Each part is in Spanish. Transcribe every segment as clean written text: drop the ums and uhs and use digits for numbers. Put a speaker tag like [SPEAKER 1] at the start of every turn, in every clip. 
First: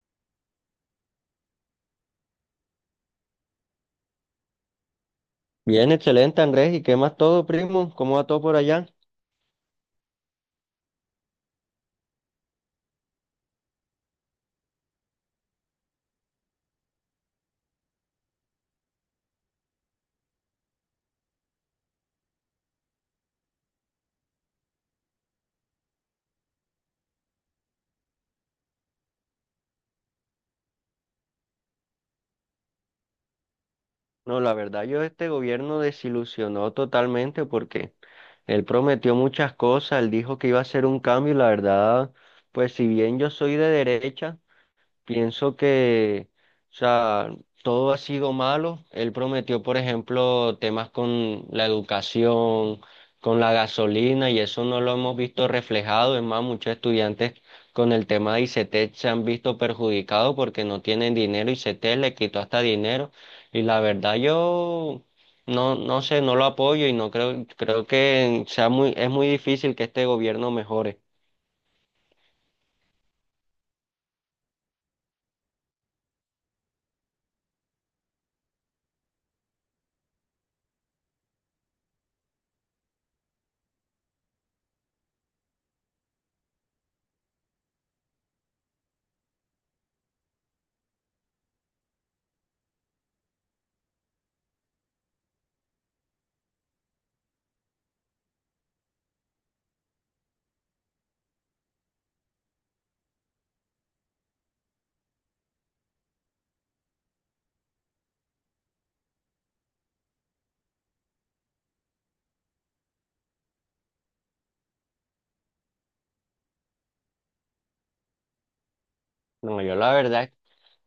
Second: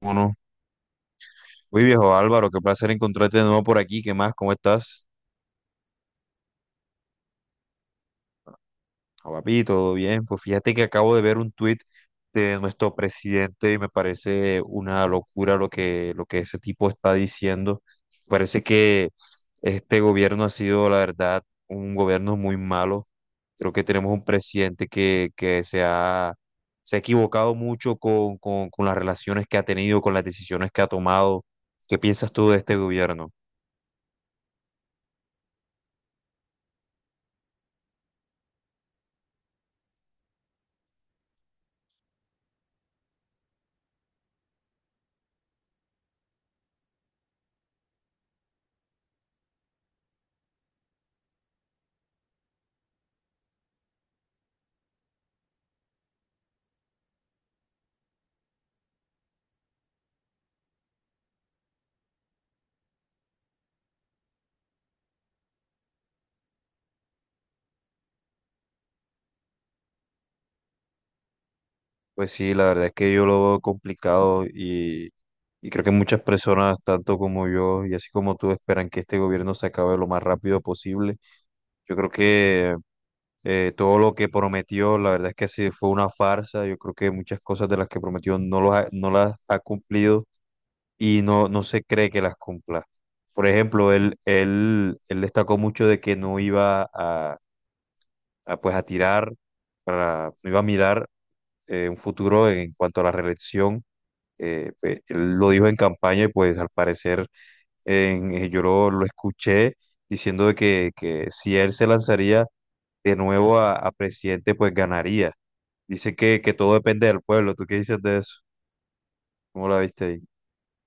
[SPEAKER 1] Bueno, muy viejo Álvaro, qué placer encontrarte de nuevo por aquí. ¿Qué más? ¿Cómo estás?
[SPEAKER 2] Bien, excelente Andrés. ¿Y qué más todo, primo? ¿Cómo va todo por allá?
[SPEAKER 1] Ah, papi, todo bien. Pues fíjate que acabo de ver un tuit de nuestro presidente y me parece una locura lo que ese tipo está diciendo. Parece que este gobierno ha sido, la verdad, un gobierno muy malo. Creo que tenemos un presidente que se ha equivocado mucho con las relaciones que ha tenido, con las decisiones que ha tomado. ¿Qué piensas tú de este gobierno?
[SPEAKER 2] No, la verdad yo este gobierno desilusionó totalmente porque él prometió muchas cosas, él dijo que iba a hacer un cambio y la verdad, pues si bien yo soy de derecha, pienso que, o sea, todo ha sido malo. Él prometió, por ejemplo, temas con la educación, con la gasolina, y eso no lo hemos visto reflejado. Es más, muchos estudiantes con el tema de ICETEX se han visto perjudicados porque no tienen dinero. ICETEX le quitó hasta dinero. Y la verdad, yo no sé, no lo apoyo y no creo, creo que sea muy, es muy difícil que este gobierno mejore.
[SPEAKER 1] Pues sí, la verdad es que yo lo veo complicado y creo que muchas personas, tanto como yo y así como tú, esperan que este gobierno se acabe lo más rápido posible. Yo creo que todo lo que prometió, la verdad es que sí fue una farsa. Yo creo que muchas cosas de las que prometió no, no las ha cumplido y no, no se cree que las cumpla. Por ejemplo, él destacó mucho de que no iba a no iba a mirar un futuro en cuanto a la reelección. Pues, él lo dijo en campaña y pues al parecer yo lo escuché diciendo de que si él se lanzaría de nuevo a presidente, pues ganaría. Dice que todo depende del pueblo. ¿Tú qué dices de eso?
[SPEAKER 2] No,
[SPEAKER 1] ¿Cómo
[SPEAKER 2] yo
[SPEAKER 1] la
[SPEAKER 2] la
[SPEAKER 1] viste ahí?
[SPEAKER 2] verdad.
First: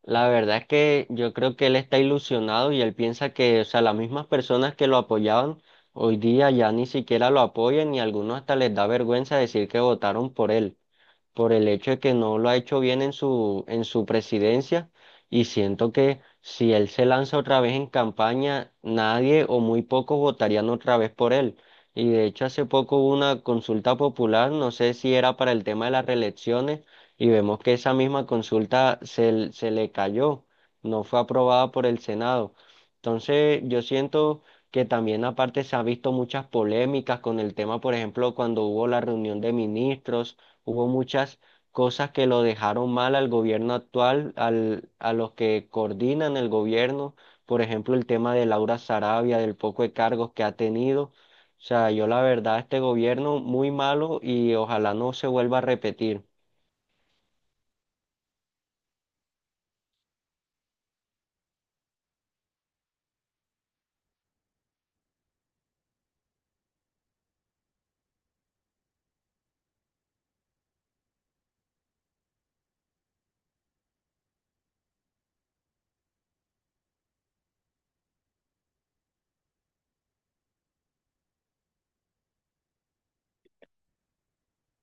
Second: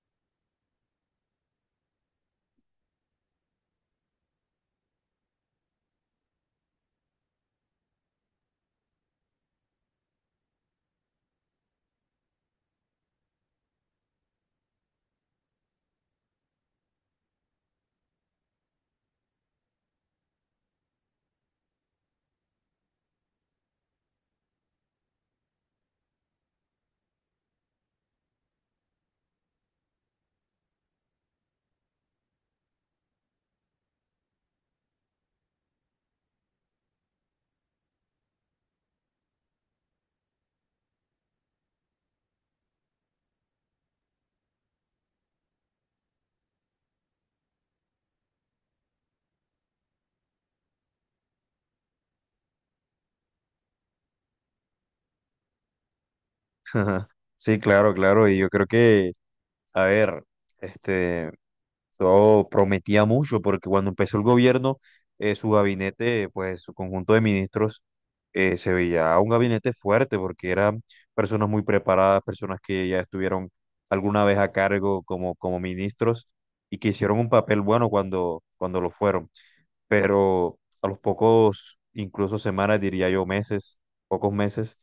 [SPEAKER 2] La verdad es que yo creo que él está ilusionado y él piensa que, o sea, las mismas personas que lo apoyaban hoy día ya ni siquiera lo apoyan y a algunos hasta les da vergüenza decir que votaron por él por el hecho de que no lo ha hecho bien en su presidencia y siento que si él se lanza otra vez en campaña, nadie o muy pocos votarían otra vez por él. Y de hecho hace poco hubo una consulta popular, no sé si era para el tema de las reelecciones, y vemos que esa misma consulta se, se le cayó, no fue aprobada por el Senado. Entonces yo siento que también aparte se ha visto muchas polémicas con el tema, por ejemplo, cuando hubo la reunión de ministros hubo muchas cosas que lo dejaron mal al gobierno actual, a los que coordinan el gobierno, por ejemplo, el tema de Laura Sarabia, del poco de cargos que ha tenido. O sea, yo la verdad, este gobierno muy malo y ojalá no se vuelva a repetir.
[SPEAKER 1] Sí, claro, claro. Y yo creo que, a ver, este... eso prometía mucho porque cuando empezó el gobierno, su gabinete, pues su conjunto de ministros, se veía un gabinete fuerte porque eran personas muy preparadas, personas que ya estuvieron alguna vez a cargo como, como ministros y que hicieron un papel bueno cuando, cuando lo fueron, pero a los pocos, incluso semanas, diría yo meses, pocos meses,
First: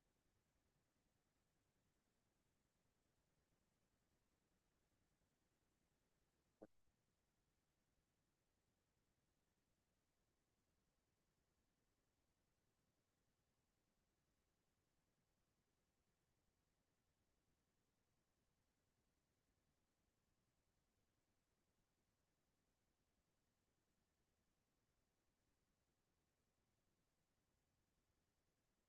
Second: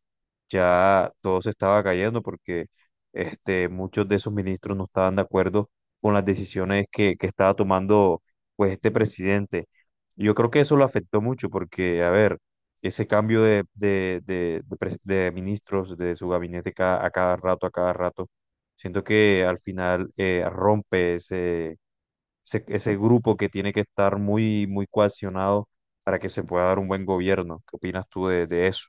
[SPEAKER 1] ya todo se estaba cayendo porque muchos de esos ministros no estaban de acuerdo con las decisiones que estaba tomando pues este presidente. Yo creo que eso lo afectó mucho porque, a ver, ese cambio de ministros, de su gabinete a cada rato, a cada rato. Siento que al final rompe ese grupo que tiene que estar muy, muy cohesionado para que se pueda dar un buen gobierno. ¿Qué opinas tú de eso?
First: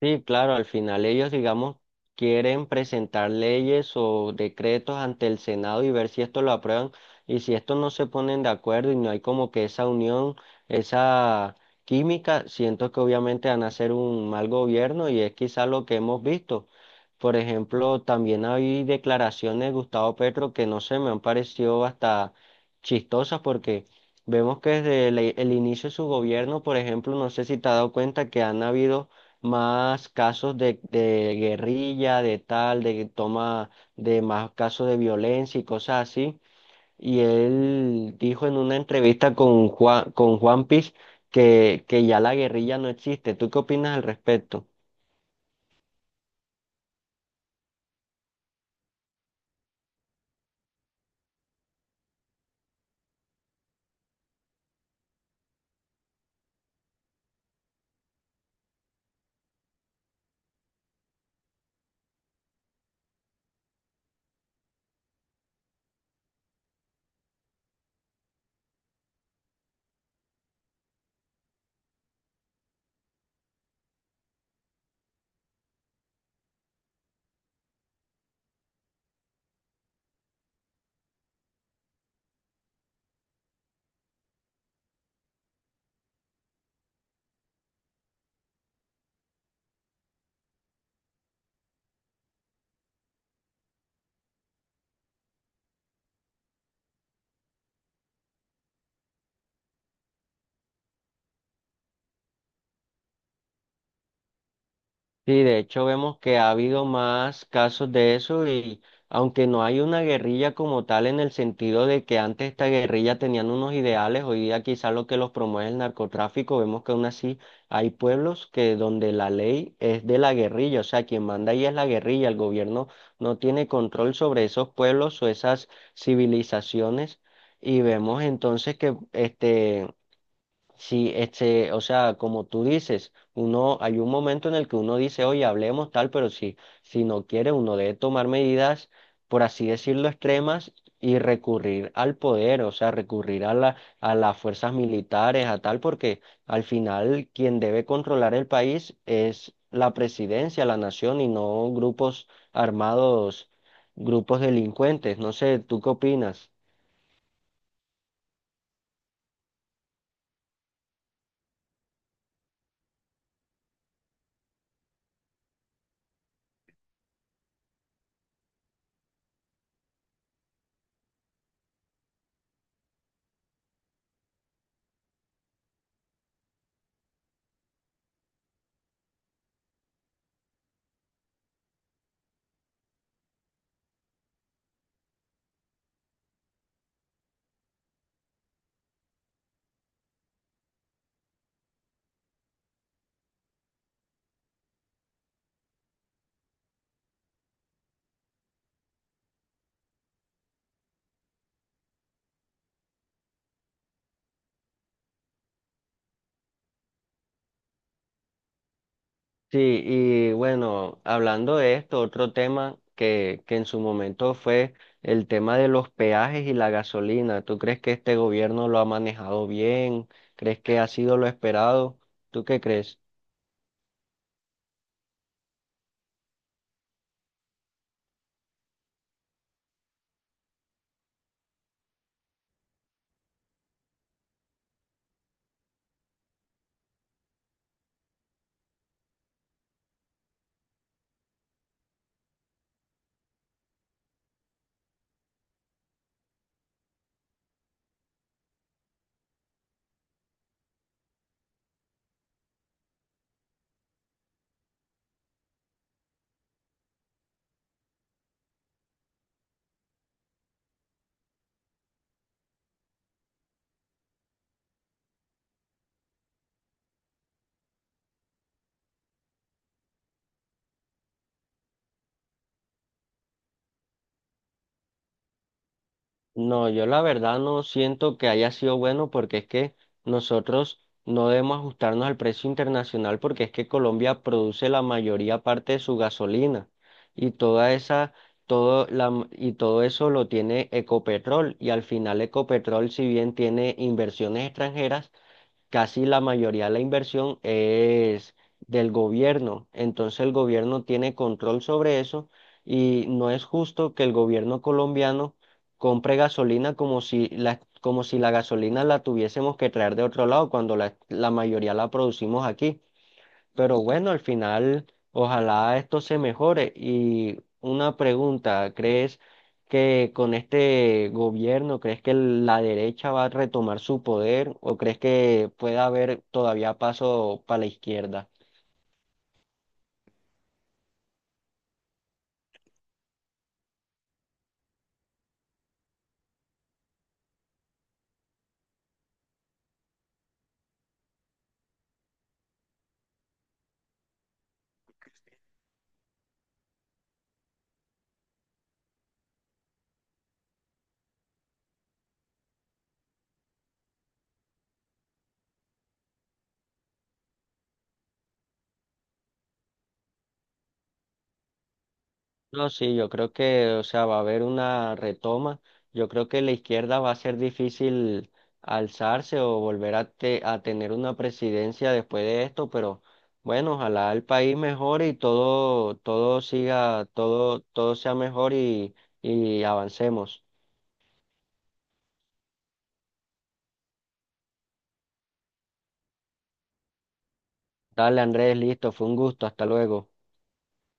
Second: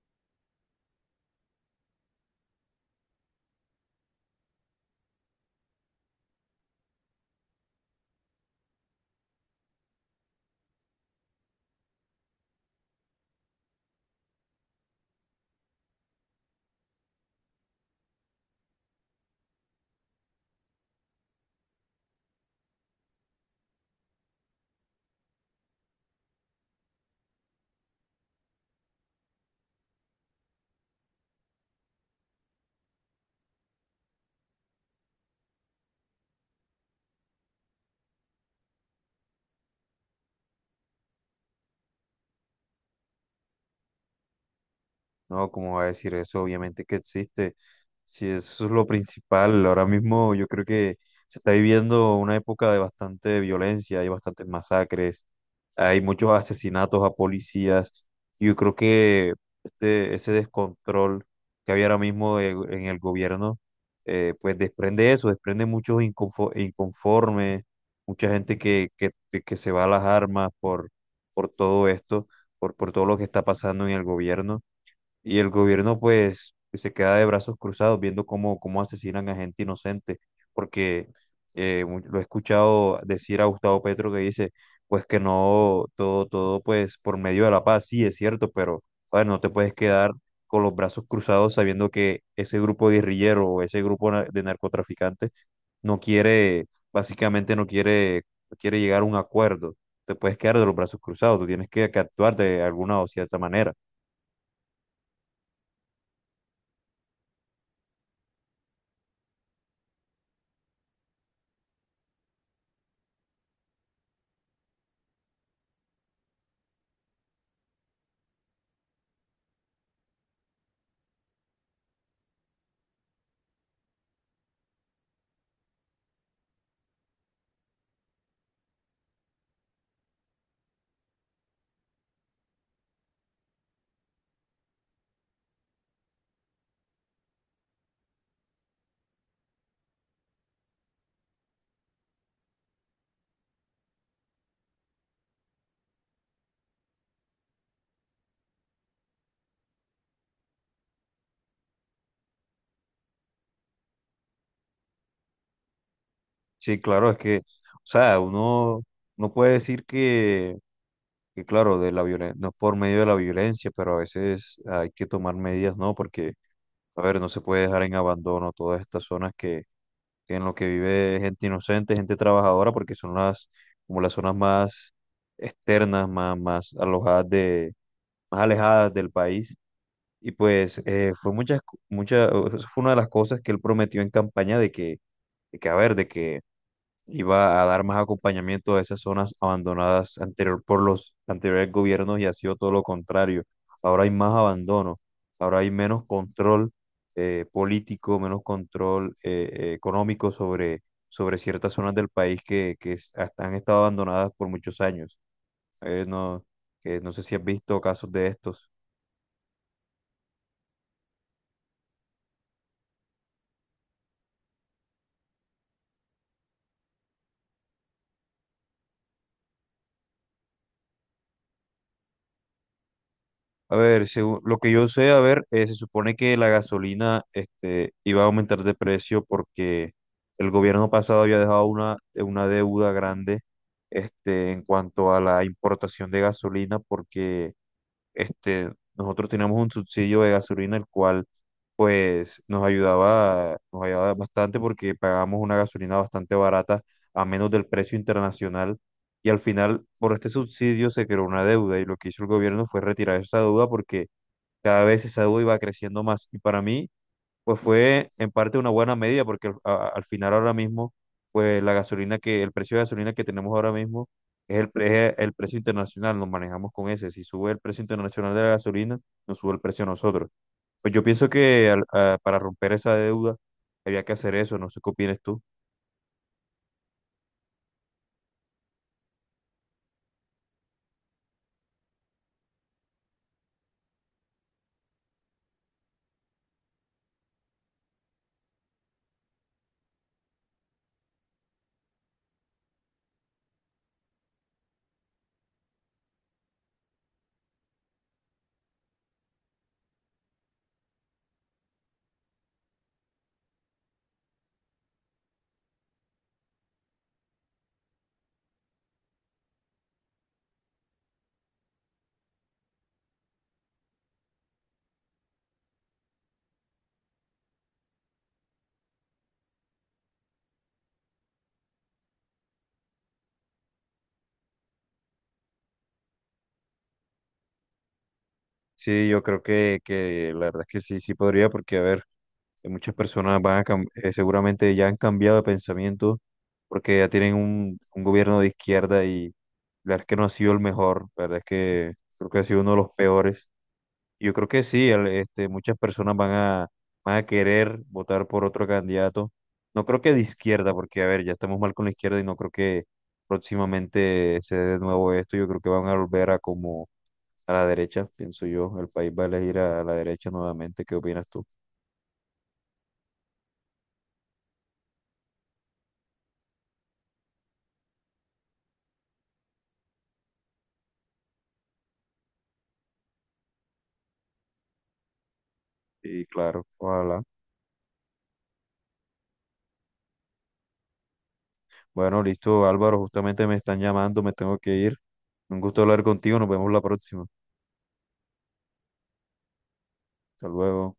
[SPEAKER 2] Sí, claro, al final ellos, digamos, quieren presentar leyes o decretos ante el Senado y ver si esto lo aprueban y si esto no se ponen de acuerdo y no hay como que esa unión, esa química, siento que obviamente van a hacer un mal gobierno y es quizá lo que hemos visto. Por ejemplo, también hay declaraciones de Gustavo Petro que no sé, me han parecido hasta chistosas porque vemos que desde el inicio de su gobierno, por ejemplo, no sé si te has dado cuenta que han habido más casos de guerrilla, de tal, de toma, de más casos de violencia y cosas así. Y él dijo en una entrevista con Juan Piz que ya la guerrilla no existe. ¿Tú qué opinas al respecto?
[SPEAKER 1] No, ¿cómo va a decir eso? Obviamente que existe. Si eso es lo principal, ahora mismo yo creo que se está viviendo una época de bastante violencia, hay bastantes masacres, hay muchos asesinatos a policías. Yo creo que ese descontrol que había ahora mismo en el gobierno, pues desprende eso, desprende muchos inconformes, mucha gente que se va a las armas por todo esto, por todo lo que está pasando en el gobierno. Y el gobierno pues se queda de brazos cruzados viendo cómo, cómo asesinan a gente inocente, porque lo he escuchado decir a Gustavo Petro que dice pues que no, todo, todo pues por medio de la paz, sí es cierto, pero a ver, no te puedes quedar con los brazos cruzados sabiendo que ese grupo guerrillero o ese grupo de narcotraficantes no quiere, básicamente no quiere, no quiere llegar a un acuerdo. Te puedes quedar de los brazos cruzados, tú tienes que actuar de alguna o cierta manera.
[SPEAKER 2] Sí, de hecho vemos que ha habido más casos de eso y aunque no hay una guerrilla como tal en el sentido de que antes esta guerrilla tenían unos ideales, hoy día quizás lo que los promueve es el narcotráfico, vemos que aún así hay pueblos que donde la ley es de la guerrilla, o sea, quien manda ahí es la guerrilla, el gobierno no tiene control sobre esos pueblos o esas civilizaciones y vemos entonces que este. Sí, este, o sea, como tú dices, uno, hay un momento en el que uno dice, oye, hablemos tal, pero si, si no quiere, uno debe tomar medidas, por así decirlo, extremas y recurrir al poder, o sea, recurrir a las fuerzas militares, a tal, porque al final quien debe controlar el país es la presidencia, la nación y no grupos armados, grupos delincuentes. No sé, ¿tú qué opinas?
[SPEAKER 1] Sí, claro, es que, o sea, uno no puede decir que claro, de la violencia, no por medio de la violencia, pero a veces hay que tomar medidas, ¿no? Porque, a ver, no se puede dejar en abandono todas estas zonas que en lo que vive gente inocente, gente trabajadora, porque son las, como las zonas más externas, más alojadas de, más alejadas del país. Y pues muchas, fue una de las cosas que él prometió en campaña de que iba a dar más acompañamiento a esas zonas abandonadas anterior por los anteriores gobiernos y ha sido todo lo contrario. Ahora hay más abandono, ahora hay menos control político, menos control económico sobre ciertas zonas del país que hasta han estado abandonadas por muchos años. Eh, no, no sé si has visto casos de estos.
[SPEAKER 2] Sí, y bueno, hablando de esto, otro tema que en su momento fue el tema de los peajes y la gasolina. ¿Tú crees que este gobierno lo ha manejado bien? ¿Crees que ha sido lo esperado? ¿Tú qué crees?
[SPEAKER 1] A ver, según lo que yo sé, a ver, se supone que la gasolina iba a aumentar de precio porque el gobierno pasado había dejado una deuda grande en cuanto a la importación de gasolina porque nosotros teníamos un subsidio de gasolina el cual pues nos ayudaba bastante porque pagábamos una gasolina bastante barata a menos del precio internacional. Y al final, por este subsidio se creó una deuda y lo que hizo el gobierno fue retirar esa deuda porque cada vez esa deuda iba creciendo más. Y para mí, pues fue en parte una buena medida, porque al final ahora mismo, pues la gasolina que, el precio de gasolina que tenemos ahora mismo es es el precio internacional, nos manejamos con ese. Si sube el precio internacional de la gasolina, nos sube el precio a nosotros. Pues yo pienso que para romper esa deuda había que hacer eso, no sé qué opinas tú.
[SPEAKER 2] No, yo la verdad no siento que haya sido bueno porque es que nosotros no debemos ajustarnos al precio internacional porque es que Colombia produce la mayoría parte de su gasolina y toda esa, y todo eso lo tiene Ecopetrol y al final Ecopetrol si bien tiene inversiones extranjeras casi la mayoría de la inversión es del gobierno. Entonces el gobierno tiene control sobre eso y no es justo que el gobierno colombiano compre gasolina como si la gasolina la tuviésemos que traer de otro lado cuando la mayoría la producimos aquí. Pero bueno, al final, ojalá esto se mejore. Y una pregunta, ¿crees que con este gobierno, crees que la derecha va a retomar su poder o crees que pueda haber todavía paso para la izquierda?
[SPEAKER 1] Sí, yo creo que la verdad es que sí, sí podría, porque a ver. Que muchas personas van a seguramente ya han cambiado de pensamiento porque ya tienen un gobierno de izquierda y la verdad es que no ha sido el mejor, la verdad es que creo que ha sido uno de los peores. Yo creo que sí, muchas personas van van a querer votar por otro candidato. No creo que de izquierda, porque a ver, ya estamos mal con la izquierda y no creo que próximamente se dé de nuevo esto. Yo creo que van a volver a como a la derecha, pienso yo. El país va a elegir a la derecha nuevamente. ¿Qué opinas tú?
[SPEAKER 2] No, sí, yo creo que, o sea, va a haber una retoma. Yo creo que la izquierda va a ser difícil alzarse o volver a, a tener una presidencia después de esto, pero bueno, ojalá el país mejore y todo,
[SPEAKER 1] Sí,
[SPEAKER 2] todo
[SPEAKER 1] claro,
[SPEAKER 2] siga,
[SPEAKER 1] ojalá.
[SPEAKER 2] todo, todo sea mejor y avancemos.
[SPEAKER 1] Bueno, listo, Álvaro, justamente me están llamando, me tengo que ir. Un gusto hablar contigo, nos vemos la próxima.
[SPEAKER 2] Dale, Andrés, listo, fue un gusto, hasta luego.
[SPEAKER 1] Hasta luego.